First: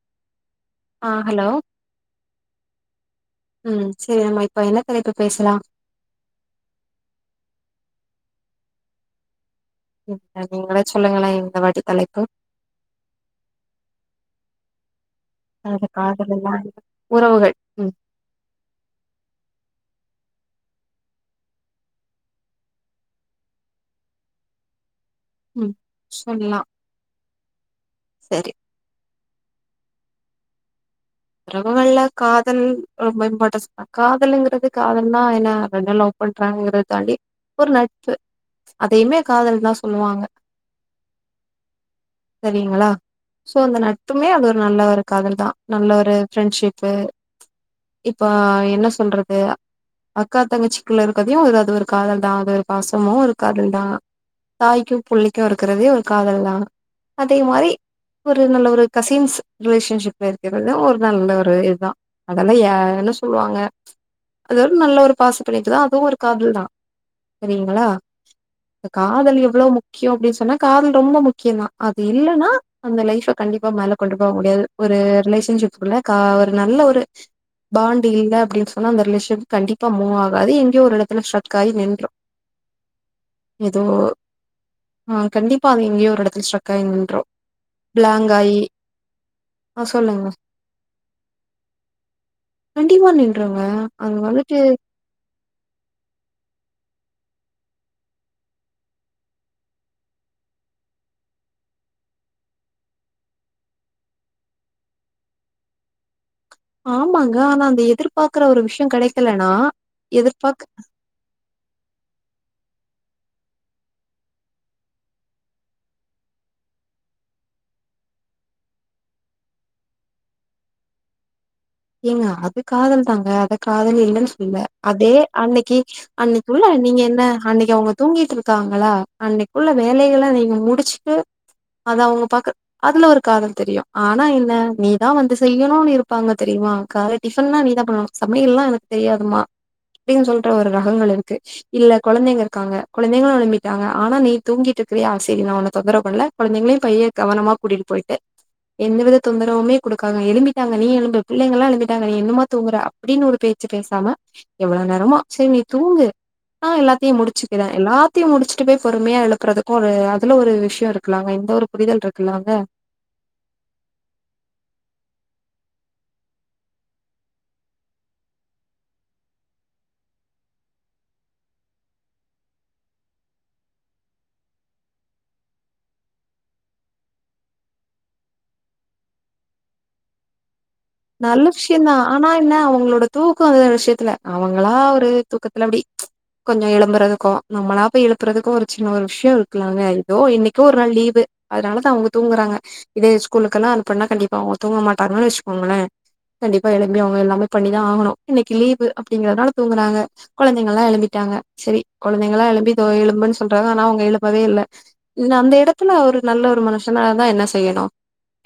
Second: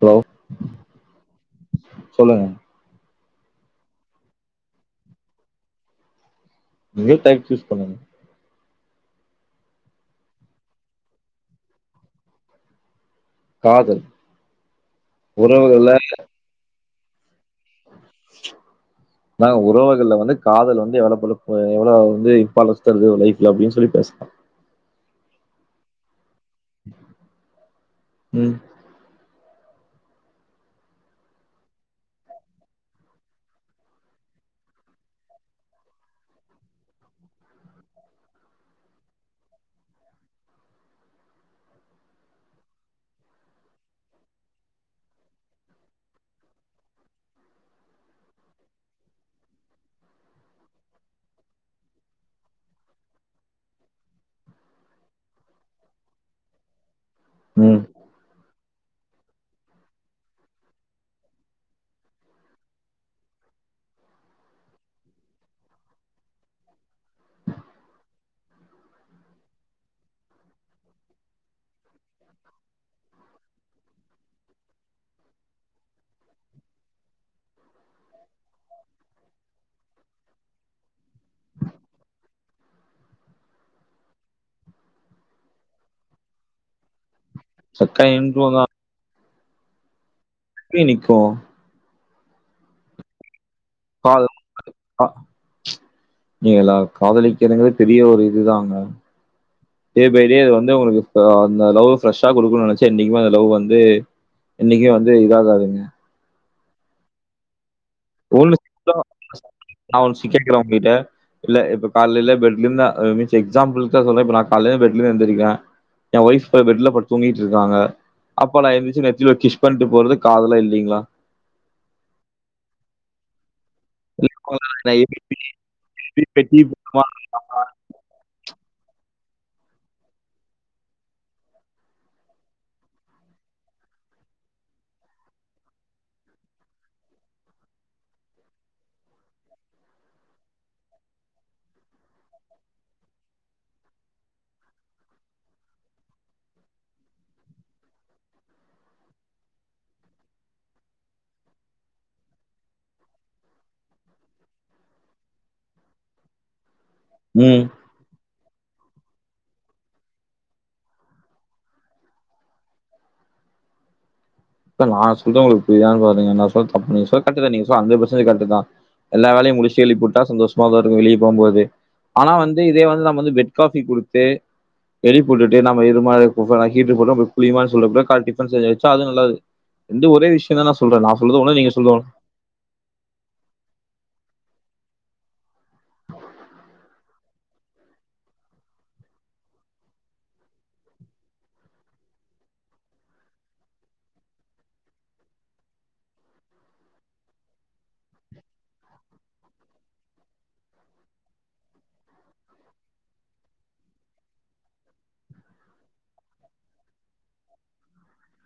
Hello அ hello சொல்லுங்க உம் செரி நம்ம இப்ப என்ன தலைப்பு பேசலா நீங்களே தலைப் சூஸ் பண்ணணு இப்ப நீங்களே சொல்லுங்களே இந்த வாட்டி தலைப்பு காதல் [unintelligible] காதலெல்லா [unintelligible] உறவுகள் ம் நா உறவுக் இதுல வந்து காதல் வந்து எவ்ளோ [unintelligible] எவ்ளோ வந்து இம்பார்ட்டென்ஸ் தருது லைஃப்ல அப்டின்னு சொல்லி பேசு [unintelligible] உம் ச் சொல்லா சரி உம் ரகல்லாக் காதல் ரொம்ப இம்பாட்டஸ்பா காதலுங்கிறது காதல்னா என்ன ரெண்டு லவ் பண்றாங்கங்கிறது தாண்டி ஒரு நட்பு ம்ச் அதையுமே காதல்னு தா சொல்லுவாங்க சரிங்களா சோ அந்த நட்புமே அது ஒரு நல்ல ஒரு காதல் தா நல்ல ஒரு ஒரு ஃப்ரெண்ட்ஷிப்பு ம்ச் இப்போ என்ன சொல்லுறது அக்கா தங்கச்சிக்குள்ள இருக்கிறதையு எதாதொரு காதல் தா அது ஒரு பாசமு ஒரு காதல் தா தாய்க்கு புள்ளைக்கு இருக்கிறதையு ஒரு காதல் தா அதே மாரி ம் ஒரு நல்ல ஒரு கசின்ஸ் ரிலேஷன்ஷிப்ல இருக்கிறது ஒரு நல்ல ஒரு இதான் அதெல்லாம் யார் என்ன சொல்லுவாங்க அது ஒரு நல்ல ஒரு பாச பிணைப்பு தா அதுவும் ஒரு காதல் தா தெரியுங்களா இந்த காதல் எவ்ளோ முக்கியம் அப்டின்னு சொன்னா காதல் ரொம்ப முக்கியம் தா அது இல்லைன்னா அந்த லைஃப்ப கண்டிப்பா மேல கொண்டு போக முடியாது ஒரு ரிலேஷன்ஷிப் என்னக்கா ஒரு நல்ல ஒரு பாண்ட்டு இல்ல அப்டின்னு சொன்னா அந்த ரிலேஷன் கண்டிப்பா மூவ் ஆகாது எங்கேயோ ஒரு எடத்துல ஸ்ட்ரக் ஆயி நின்றும் எதோ அஹ் கண்டிப்பா அது எங்கேயோ ஒரு எடத்துல ஸ்ட்ரக் ஆயி நின்றும் ஸ்ட்ரக் ஆயி நின்ட்ருவோ தா அஹ் சொல்லுங்க எப்டி நிக்கூம் கண்டிப்பா நில் விட்ருங்க அது வந்துட்டு நீங்களாம் காதலிக்கிறதுங்கிறது பெரிய ஒரு இதுதாங்க டே பை டே இது வந்து உங்களுக்கு ஆஹ் அந்த லவ் ஃப்ரெஷ்ஷா குடுக்கணும்னு நெனைச்சா என்னைக்குமே அந்த லவ் வந்து என்னைக்குமே வந்து இதாகாதுங்க ஆமாங்க அது அந்த எ திர்பாக்கிற ஒன்னு ஒரு விஷ்யம் கெடைக்கலனா நான் ஒன்னு கேட்கிறேன் எதிர்பார்க்- உங்ககிட்ட இல்ல இப்ப காலையில பெட்ல இருந்தா அது மீன்ஸ் எக்ஸாம்பிள்க்காக சொல்றேன் இப்ப நா காலையில பெட்ல இருந்து எந்திருக்கிற என் ஒய்ஃப் இப்ப பெட்ல படுத்து தூங்கிட்டு இருக்காங்க அப்ப நா எந்திரிச்சி நெத்தியில கிஷ் பண்ணிட்டு போறது காதலா இல்லிங்களா ஏங்க அது காதல் தாங்க அதக் காதலி இல்லன் சொல்ல நான் அதே அன்னிக்கி அன்னிக்குல்ல நீங்க என்ன அன்னிக்கு அவுங்க தூங்கிட்டு இருக்காங்களா அன்னைக்குள்ள வேலைகளா நீங்க முடிச்சுட்டு அத அவுங்க பாக்க அதுல ஒரு காதல் தெரியு ஆனா என்ன நீதா வந்து செய்யணுன்னு இருப்பாங்க தெரியுமா கால டிஃபன்லா நீதா பண்ணணு சமையில்லா எனக் தெரியாதுமா அப்டின் சொல்டு ஒரு ரகங்கள் இருக்கு இல்ல கொழந்தைங்க இருக்காங்க கொழந்தயிங்களு எழும்பிட்டாங்க ஆனா நீ தூங்கிட்டு இருக்குரிய ஆ சேரி நா உன்ன தொந்தரவு பண்ல கொழந்தைங்களையு கைய கவனமா கூட்டிட்டு போயிட்டு எந்தவித தொந்தரவுமே குடுக்காங்க எழும்பிட்டாங்க நீ எழும்பு பிள்ளைங்கல்லா எழும்பிட்டாங்க நீ இன்னுமா தூங்குற அப்டின் ஒரு பேச்சு பேசாம எவ்ளோ நேரமோ சேரி நீ தூங்கு ஆஹா எல்லாத்தியு ம். முடிச்சுக்குறே எல்லாத்தியு முடிச் ட்டு போய் பொறுமியா எழுப்புறதுக்கு ஒரு அதுல ஒரு விஷ்யோ இருக்குலாங்க இந்த ஒரு புரிதல் இருக்குல அங்க இப்ப நா சொல்றது உங்குளுக் புரிதா பாருங்க நா சொல் தப்புன் நீங் சொல்றது கரெக்ட் தா நீங்க சொல்றது ஹண்டர்ட் பெஷன்டேஜ் கரெக்டுதா எல்லா வேலையு முடிச்சு எழுப்பிவுட்டா சந்தோஷ்மா தா இருக்கு வெளிய போம்போது ஆனா வந்து இதே வந்து நம்ம வந்து பெட் காபி குடுத்து எழப்பிவுட்டு நம்ம [unintelligible] நா ஹீட்டர் போட்ட போய் குளிமான்னு சொல்ல [unintelligible] கால்ல டிப்பன் செஞ்சு வெச்ச அது நல்லாது ரெண்டு ஒரே விஷ் நல்ல விஷியதா ஆனா என்ன அவுங்குளோட தூக்க வேற விஷியத்துல அவுங்களா ஒரு தூக்கத்துல அப்பிடி கொஞ்ச எழும்புறதுக்கு நம்மளா போய் எழுப்புறதுக்கு ஒரு சின்ன ஒர் விஷ்யோ இருக்குல்லாங்க இதோ இன்னிக்கோ ஒர் நாள் லீவு அதுனால தா அவுங்க தூங்குறாங்க இதே ஸ்கூலுக்கெல்லா அனுப்புண்ணா கண்டிப்பா அவுங்க தூங்க மாட்டாங்கன் வெச்சுக்கோங்குளே கண்டிப்பா எழும்பி அவங்க எல்லாமே பண்ணிதா ஆகணு இன்னிக்கு லீவு அப்பிடிங்குறதுனால தூங்குறாங்க கொழந்தைங்க எல்லா எழும்பிட்டாங்க செரி கொழந்தைங்கல்லா எழும்பி இதோ எழும்புன் சொல்றாங்க ஆனா அவுங்க எழுப்பவே இல்ல இன்ன அந்த எடத்துல ஒரு நல்ல ஒரு மனுசுனாதா என்ன செய்யுணு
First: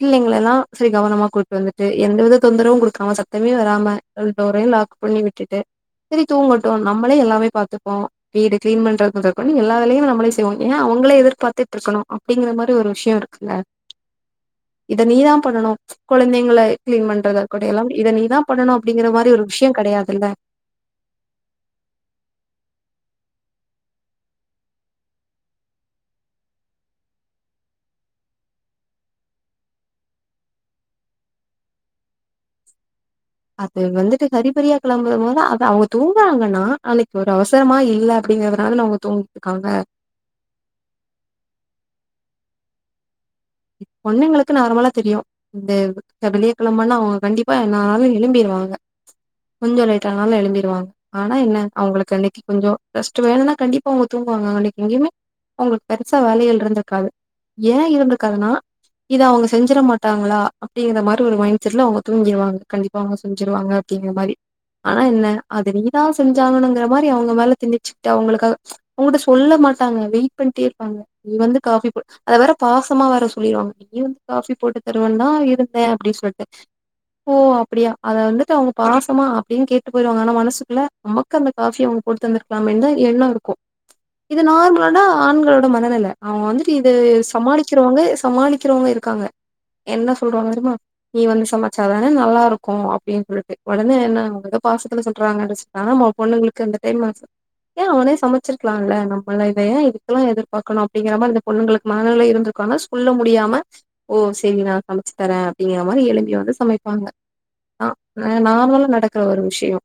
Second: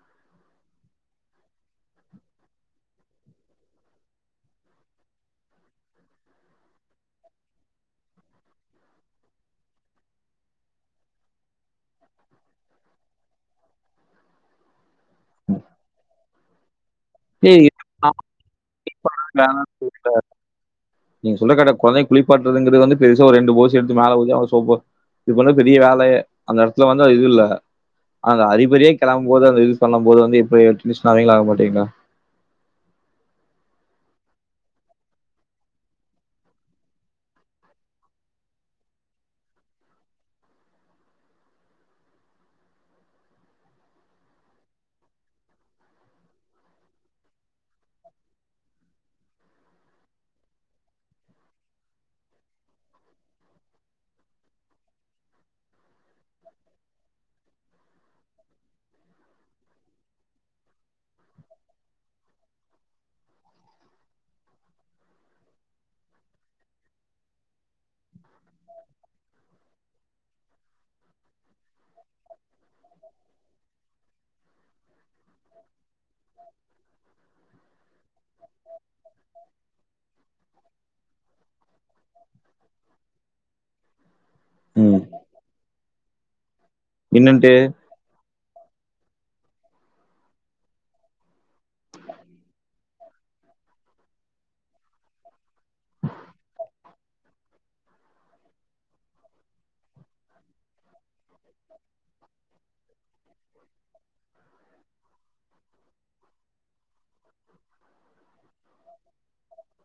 பிள்ளைங்கள எல்லா செரி கவனமா கூட்டு வந்துட்டு எந்த விதத் தொந்தரவு குடுக்காம சத்தமே வராம [unintelligible] டோரையு லாக் பண்ணி விட்டுட்டு சேரி தூங்கட்டு நம்மளே எல்லாமே பாத்துப்போம் வீடு கிளீன் பண்ற முதல் கொண்டு எல்லா வேலையு நம்மளே செய்வோம் ஏன் அவுங்குளே எதிர்பாத்துட்டு இருக்கணு அப்டிங்கிற மாரி ஒரு விஷ்யோ இருக்குல்ல இத நீதா பண்ணணு கொழந்திங்கல்ல கிளீன் பண் பண்றத ஏய் இருக்கட்டு எல்லாம் இத நீதா பண்ணணு அப்டிங்கிற மாரி ஒரு விஷ்யம் கடையாதுல்ல நீங்க சொல்ற கரட்ட கொழந்தைய குளிப்பாட்டுறதுங்கிறது வந்து பெருசா ஒரு ரெண்டு போசி எடுத்து மேல ஊத்தி அவ சோப்ப இது பண்றது பெரிய வேலையே அந்த எடத்துல வந்து அது இது இல்ல அந்த அறிபறிய கிளம்பும்போது அது இது பண்ண போது வந்து இப்ப [unintelligible] ஆவிங்களா ஆக மாட்டீங்குளா அது வந்துட்டு கரிபரியா [unintelligible] அத அவுங்க தூங்குறாங்குன்னா அன்னிக் ஒரு அவசரமா இல்ல அப்பிடிங்கறிறதுனால தான அவுங்க தூங்கிட்ருக்காங்க பொண்ணுங்களுக்கு நாருமலா தெரியு இந்த வெ வெளிய கெழம்பான்னா அவுங்க கண்டிப்பா என்னாலு எழும்பிருவாங்க கொஞ்ச லேட் ஆனாலு எழும்பிருவாங்க ஆனா என்ன அவுங்களுக்கு அன்னைக்கு கொஞ்சோ ரெஸ்டு வேணும்னா கண்டிப்பா அவுங்க தூங்குவாங்க அன்னைக் எங்கியுமே அவுங்குளுக் பெருசா வேலைகள் இருந்திருக்காது ஏன் இருந்து க்காதுனா இத அவுங்க செஞ்சிட மாட்டாங்களா அப்டிங்கற மாரி ஒரு மயிண்செட்ல அவுங்க தூங்கிருவாங்க கண்டிப்பா அவுங்க செஞ்சுருவாங்க அப்பிடிங்கிற மாரி அனா என்ன அது நீதா செஞ்ஞாங்குனு மாரி அவுங்க மேல தினிச்சிஞ்டா அவுங்களுக்காக ஒங்குட்ட சொல்ல மாட்டாங்க வெயிட் பண்ணிட்டே இருப்பாங்க நீ வந்து காபி போட் அத வேற பாஸ் சம்மா வேற சொல்லிருவாங்க நீ வந்து காபி போட்டு தருவன் தா இருந்தே அப்டின் சொல்லிட்டு ஓ அப்டியா அத வந்துட்டு அவுங்க பாசமா அப்டின் கேட்டு போயிருவாங்க அனா மனசுக்குள்ள நமக்கு அந்த காபி அவுங் போட்டு தந்திருக்கலாமே தா எண்ணோ இருக்கு இது ம் நார்மலனா ஆண்களோட மனநல அவுங்க வந்துட் இது என்னன்ட்டு சமாளிக் வெக்கிறவோங்க சமாளிக்கிறவுங்க இருப் க்காங்க என்ன சொல்லறோங் தெரியுமா நீ வந்து சமச்சாதான நல்லா இருக்கு அப்டின் சொல்லிட்டு ஒடனே என்ன [unintelligible] எதோ பாசத்துல சொல்றாங்க [unintelligible] பொண்ணுங்களுக்கு அந்த டைம் மனசுல ஏன் அவனே சமச்சிருக்கலால நம்முளவே இதுக்குல்லா எதிர்பாக்கணும் அப்டிங்கிற மாரி இந்த பொண்ணுங்களுக்கு மனநெல இருந்துருக் க்கு அனா சொல்ல முடியாம ஓ சேரி நா சமச்சுதரே அப்டிங்கிற மாரி எழும்பி வந்து சமைப்பாங்க ஹ நெ நார்மல நடக்குற ஒரு விஷியம்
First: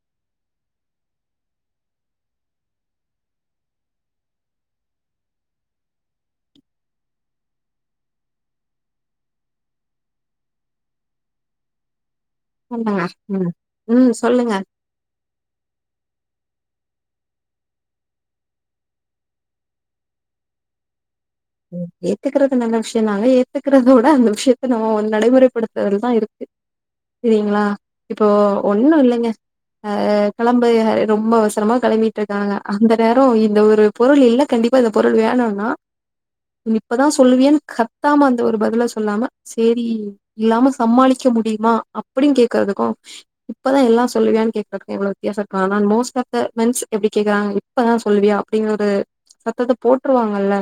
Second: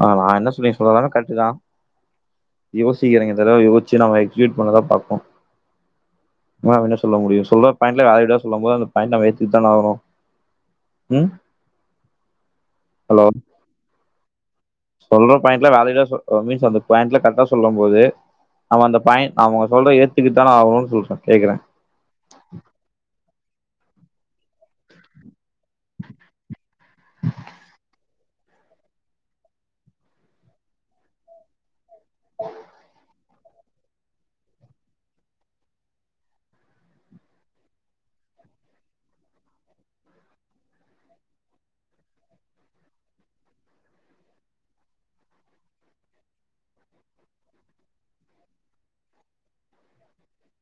அட நா என்ன சொல்லீ [unintelligible] கரட்டுதா யோசிக்கிறீங்க இதல்லா யோசிச்சு [unintelligible] பண்ணதா பாப்போ அதா அவ என்ன சொல்ல முடியு சொல்ற பாயிண்ட்ல வேற விதா சொல்லும் போது அந்த பாயிண்ட நம்ம ஏத்துட்த்தான ஆகணு உம் ஆமா ம் ம் சொல்லுங்க சொல்ற பாயிண்ட்ல வேற இதா [unintelligible] சோ மீன்ஸ் அந்த [unintelligible] கரெக்டா சொல்லும் போது அவ அந்த பாயிண்ட் அவுங்க சொல்ற ஏத்துக்கிட்டுதா ஆகுணு சொல்றே ஏத்தக்கறது நல்ல விஷயந்தாங்க ஏத் த்துக்கறதோட அந்த விஷயத்த நம்ம வந் நடைமுறைப்படுத்தறதல்ல தா இருக்கு செரிங்குளா இப்ப ஒன்னு இல்லைங்க அ கிளம்பு யா ரொம்ப அவசரமா களம்பிட்டு இருக்காங்க அந்த நேர் ட்டு இந்த ஒரு பொருள் இல்ல கண்டிப்பா இந்த பொருள் வேணுனா நீ இப்பதா சொல்லுவியான்னு கத்தாம அந்த ஒரு பதுல சொல்லாம சேரி இல்லாம சம்மாளிக்க முடியுமா அப்டின் கேக்கறதுக்கு இப்பதா எல்லா சொல்லுவியான்னு கேக்குறதுக்கு எவ்ளோ வித்தியாசோருக்கு அனா மோஸ்ட் ஆஃப் த்த மென்ஸ் எப்டி கேக்குறாங்க இப்பதா சொல்லுவியா அப்டின் ஒரு சத்தத்த போட்டுருவாங்கல்ல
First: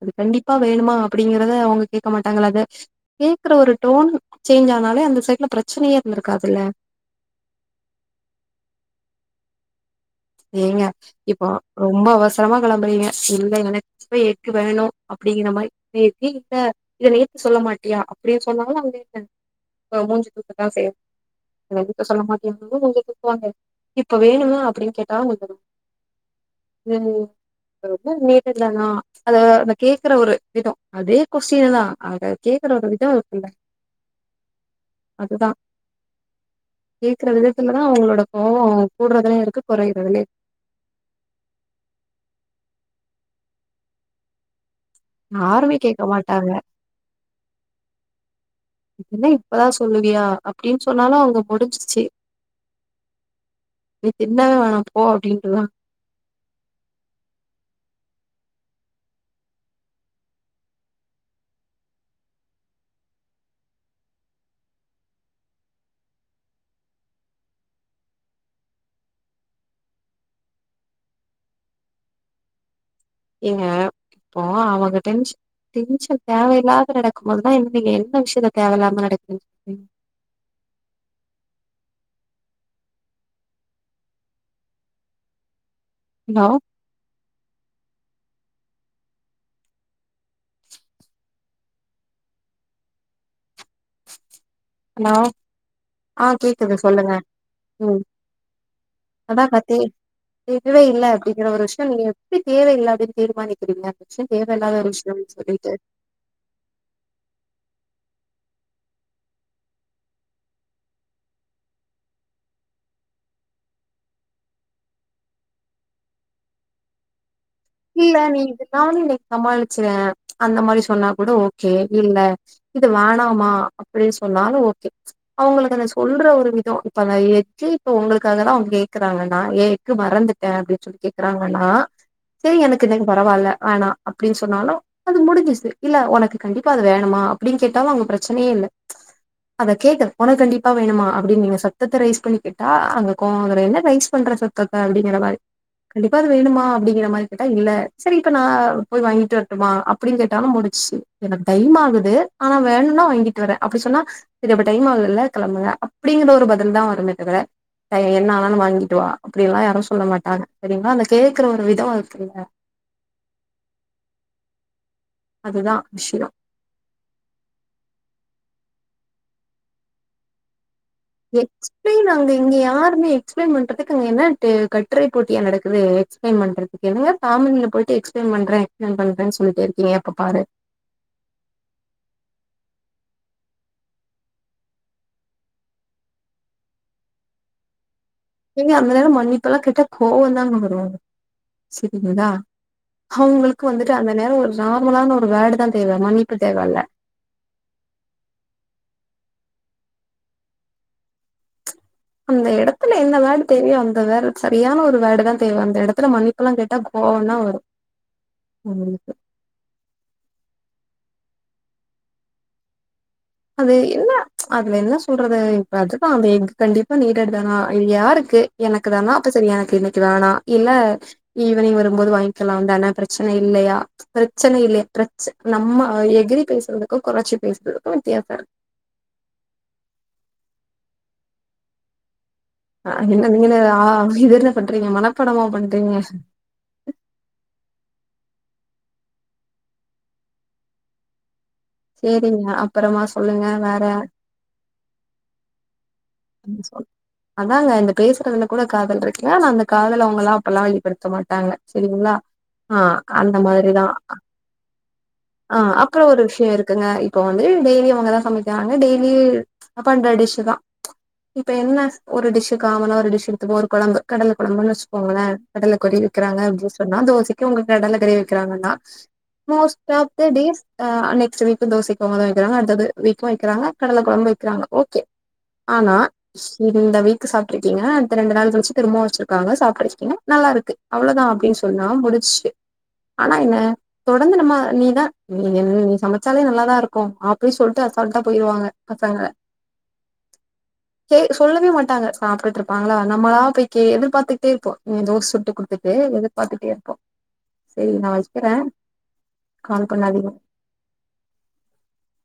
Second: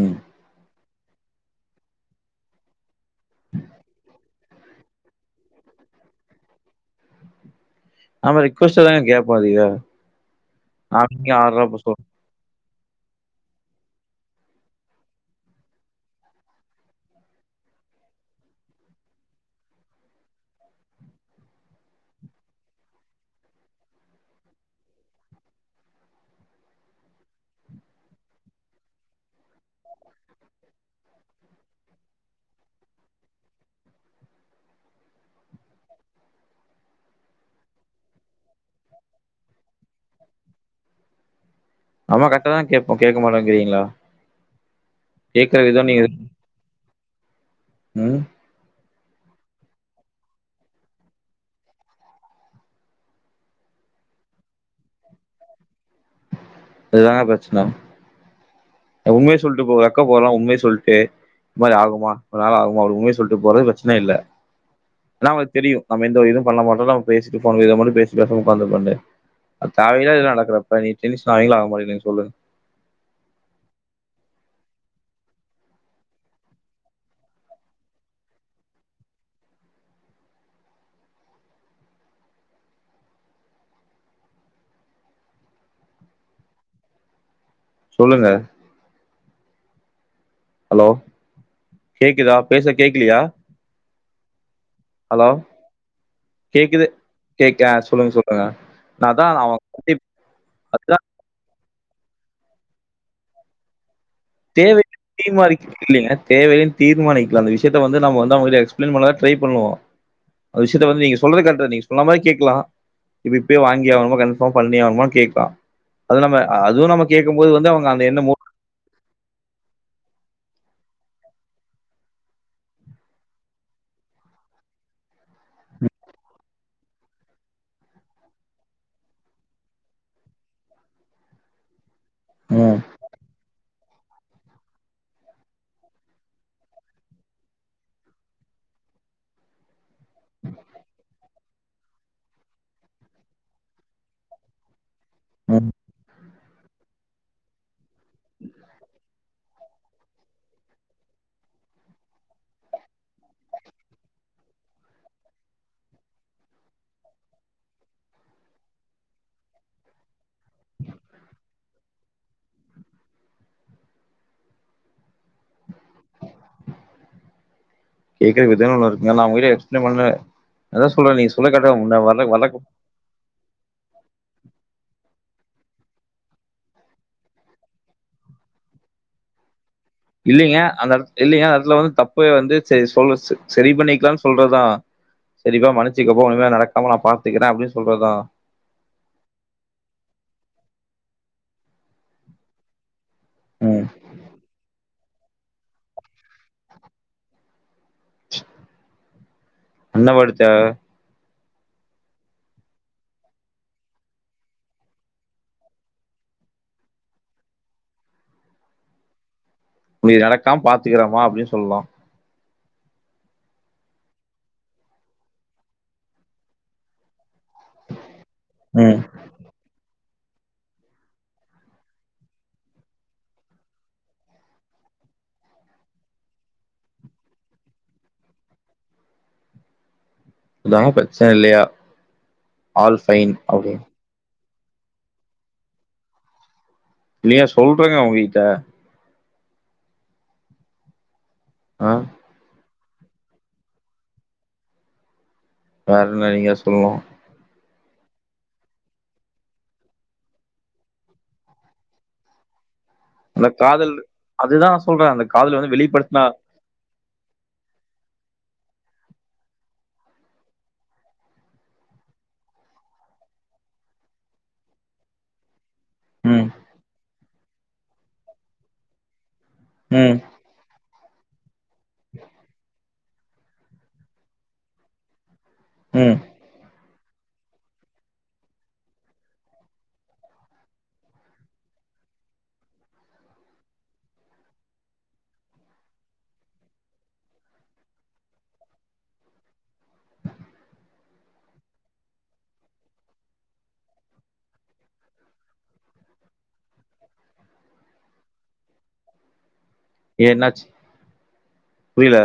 அது கண்டிப்பா வேணுமா அப்பிடிங்கறத அவுங்க கேக்க மாட்டாங்களா அத [unintelligible] கேக்குற ஒரு டோன் சேஞ்ச் ஆனாலே அந்த சைட்ல பிரச்சனையே இருந்துருக்காதுல்ல நம்ம ரிக்வஸ்ட்ட [unintelligible] ஏங்க அவங்க இப்போ ஆட்ரா போ ரொம்ப அவசரமா களம்புரிங்க இல்ல [unintelligible] வீட்டுக்கு வேணு அப்பிடிங்கிற மாரி [unintelligible] இல்ல இத நேத்து சொல்ல மாட்டியா அப்டியே சொன்னாலு அங்கேருக்காது அ மூஞ்சி தூக்க தா செய் [unintelligible] முன்க்கூட்டியே செல்ல மாட்டியா [unintelligible] அப்பாவு மூஞ்ச தூக்குவாங்க இப்ப வேணுங்க அப்டின் கேட் [unintelligible] அத கேக்குற ஒரு விதோ அதே கொஸ்டின்னு தா அது கேக்கறத விதோ இருக்குல்ல அதுதா கேக்கற விதத்துலதா அவுங்களோட கோவோ கூடுறதுலையு இருக்கு கொறையுதலேயு அமா கரட்டாதா கேப்போ கேக்க மாட்டோங்கிறீங்ளா ஆருமே கேக்க மாட்டாங்க ம் இதேல்லா இப்பதா சொல்லுவியா அப்டின் சொன்னாலு அவுங்கப் முடிஞ்சிச்சி நீ தின்னவே வேணா போ அப்டின்ட்டுதா அதுதா ப்ரச்சன்ன உண்மைய சொல்ட்டு போ வெக்க போனா உண்மைய சொல்ட்டு இது மாதி ஆகுமா ஒரு நாள் ஆகுமா ஒரு உண்மைய சொல்ட்டு போறது ப்ரச்னே இல்ல எனா அவுங்ளுக் தெரியு நம்ம எந்த இதுவு பண்ண மாட்டோ நம்ம பேசிட்டு [unintelligible] இத மட் பேசி பேச ஒக்காந்துட்டோன்னு அது தேவையே இதேல்லா நடக்கறப்ப நீங் டென்ஷன் ஆவிங்ளா அவமாட்டிங்ளா சொல்லு ஏங்க இப்போ அவங்க டென்ஷ் டென்ஷன் தேவையில்லாத நடக்கும்போதுதா [unintelligible] நீங்க எந்த விஷயத்த தேவையில்லாம நடக்கு [unintelligible] ஹலோ சொல்லுங்க அலோ கேக்குதா பேச கேக்கிலியா அலோ ஆ கேக்குது சொல்லுங்க கேக் ஆ ம் சொல்லுங்க சொல்லுங்க அதா கத்தே இதுவே அதுதா இல்ல அப்டிங்ற ஒரு விஷ் [unintelligible] நீங்கெப்டி தேவையில்லாதது தீர்மானிக்கிறிங்க தேவைய தீர்மானிக்றதில்லங்க தேவைய தீர்மானிக்லா அந்த விஷயத்த வந்து நம்ம வந் தா அவுங்ளுக் எக்ஸ்ப்ளைன் பண்ண தா ட்ரை பண்ணுவோ அந்த விஷ்யத்த வந்து நீங்க சொல்றதே கரெக்ட் தா நீங் சொல்லா மாரி கேக்லா இப்டிப்டி வாங்கியானுமா கன்ஃபாம் பண்ணியானுமா கேக்லா அத நம்ம அ அதுவு நம்ம கேக் கும்போது வந்து அவுங்க அந்த என்ன மு சமாளிச்சிவே அந்த மாரி சொன்னாக் கூட ஓகே இல்ல இது வேணாமா அப்டின் சொன்னாலு ஓகே அவுங்களுக்கு அத சொல்ற ஒரு விதோ இப்ப நா [unintelligible] உங்களுக்காகதா அவுங்க கேக்குறாங்கன்னா ஏக்கு மறந்துட்டே அப்டின் சொல்லி கேக்குறாங்கன்னா செரி ம் எனக்கு இன்னைக்கு பரவால்ல வேணா அப்டின் சொன்னாலு அது முடிஞ்சிருச்சு இல்ல ஒனக்கு கண்டிப்பா அது வேணுமா அப்டின் கேட்டாலு அங்க ப்ரச்னையே இல்ல அத கேக்கற ஒனக் கண்டிப்பா வேணுமா அப் அப்டின் நீங்க சத்தத்த ரைஸ் பண்ணி கேட்டா அங்க கோவோ வந்துரு என்ன ரைஸ் பண்ற சத்தத்த அப்டின் இத மாரி ம் கண்டிப்பா அது வேணுமா அப்டிங்கிற மாரி கேட்டா இல்ல செரி இப்ப நா போய் வாங்கிட்டு வர்டுமா அப் ப்டின் கேட்டாலூ முடிஞ்ச்சு எனக்கு டைம் ஆகுது ஆனா வேணூன்னா வாங்கிட்டு வரே அப்டி சொன்னா அப்ப டைமாகுதுல்ல கெளம்புங்க அப்டிங்கிற ஒரு பத் தில் தா வருமே தவிர அ என்ன வேணாலு வாங்கிட்டு வா அப்டிலா யாரூ சொல்ல மாட்டாங்க சரிங்களா கேக்ற ஒரு விதோ வந் றீங்க அதுதா [unintelligible] தா [unintelligible] [unintelligible] நா அவுங்கிட்ட எக்ஸ்ப்ளைன் பண் [unintelligible] எக்ஸ்ப்ளைன் அங்க இங்க யாருமே எக்ஸ்ப்ளைன் பண்றதுக் அங்க என்ன டு கட்டுரை போட்டியா நடக்குது எக்ஸ்ப்ளைன் பண்றதுக்கு என்னங்க காமன்ல போய்ட்டு எக்ஸ்ப்ளைன் பண்றே எக்ஸ்ப்ளைன் பண்றேன்னு சொல்லிட்டேர் இல்லீங்க அந்த எடத் இல்லீங்க அந்த எடத்துல வந்து தப்ப வந்து செர் சொல்லச் செரி பண்ணிக்லான் சொல்றதா செரிப்பா மன்னிச்சுக்கப்பா ஒன்னுமே நடக்காம நா பாத்துக்கிறே அப்டின் சொல்றதா நீங்க அந்த நேரோ மன்னிப்பல்லா கேட்டா கோவோந்தாங்க வரூ சரிங்களா அவுங்ளுக்கு ம் வந்துட்டு அந்த நேரோ ஒரு நா [unintelligible] முனானு ஒரு வேடுதா தேவ மன்னிப்பு தேவல்ல என்ன படிச்ச அந்த எடத்துல என்ன வேடு தேவயோ அந்த வேடு சரியான ஒரு வேடு தா தேவ அந்த எடத்துல மன்னிப்புலா கேட்டா கோவந்தா வரு நீ நடக்காம் பாத்துக்கிற வா அப்டின் சொல்லா அது என்ன அதுல என்ன சொல்றது இப்ப அதுதா அந்த [unintelligible] கண்டிப்பா நீடட் தானா இது யாருக்கு எனக்கு ம் தானா அப்ப சரி எனக்கு இன்னைக் [unintelligible] னா இல்ல ஈவினிங் வரும்போது வாங்கிக்கலாம்தான பிரச்சனை இல்லையா பிரச்சனை இல்லைய பிரச்ச நம்ம எகிரி பேசுறதுக்கு கொறச்சி பேசுறதுக்கு கேப்ப தா பிரச்சன் இல்லையா ஆ ஆல் என்ன ஃபைன் நீங்க அ அப்படின்னு இதெல்லா பண்றீங்க மனப்படமா பண்றீங்க இல்லங்க சொல்றங்க உங்ககிட்ட ஆ? செரிங்க அப் அப்புறமா சொல்லுங்க வேற வேற என்ன நீங்க அப்டின் சொல் சொல்னோ அதாங்க இந்த பேசுறதுல கூட காதல் ருக்குல்ல ஆனா அந்த காதல அவங்லா அப்பல்லா வெளிப்படுத்த மாட்டாங்க சேரிங்ளா அ அந்த மாரி தா காதல் அதுதான் நான் சொல்றேன் அந்த காதல் ஆ வந்து அப்றோஒரு வெளிப்படுத்தினா விஷ்யோ இருக்குங்க இப்போ வந்து டெய்லி இவங்கதா சமைப் தாங்க டெய்லி பன்ற டிஷ்ஷு தா இப்ப என்ன ஒரு டிஷ்ஷு காமனா ஒரு டிஷ்ஷு எடுத்தப்போ ஒரு கொழம்பு கடல கொழம்புன் வச்சுக்கோங்களே கடல க்ரேவி வைக்கிறாங்க ம் அப்டின் சொன்னா தோசைக்கு உங்க கடல க்ரேவி வெக்கிறாங்கன்னா மோஸ்ட் ஆப் ம் த டேஸ் ஆ நெக்ஸ்ட் வீக் தோசைக்கு அதா வெக்கிறாங்க அடுத்த வீக்கு ருக்காங்க கடல கொழம்பு வெக்கிறாங்க ஓகே ஆனா ம் இந்த வீக்கு சாப்பிட்ருக்கீங்க அடுத்த ரெண்டு நாள் கழிச்சு திரும்ப வச்சிருக்காங்க சாப்பிட்ருக்கீங்க நல்லா இருக்கு அவ்ளதா அப்டின் சொன்னா முடிஞ்சு ஆனா என்ன தொடர்ந்து நம்ம நீதான் நீ நீ நீசமைச்சாலே நல்லாதா இருக்கு அப்டின் சொல்ட்டு அசால்ட்டா போயிருவாங்க பசங்க ஏ சொல்லவே மாட்டாங்க சாப்டுட்டு இருப்பாங்ளா நம்மளா போய் கே எதிர்பாத்துட்டே இருப்போ ம் தோச சுட்டு குடுத்துட்டு எதிர்பாத்துட்டே இருப்போ சேரி நா வக்கிற ஏ என்னாச்சு புரில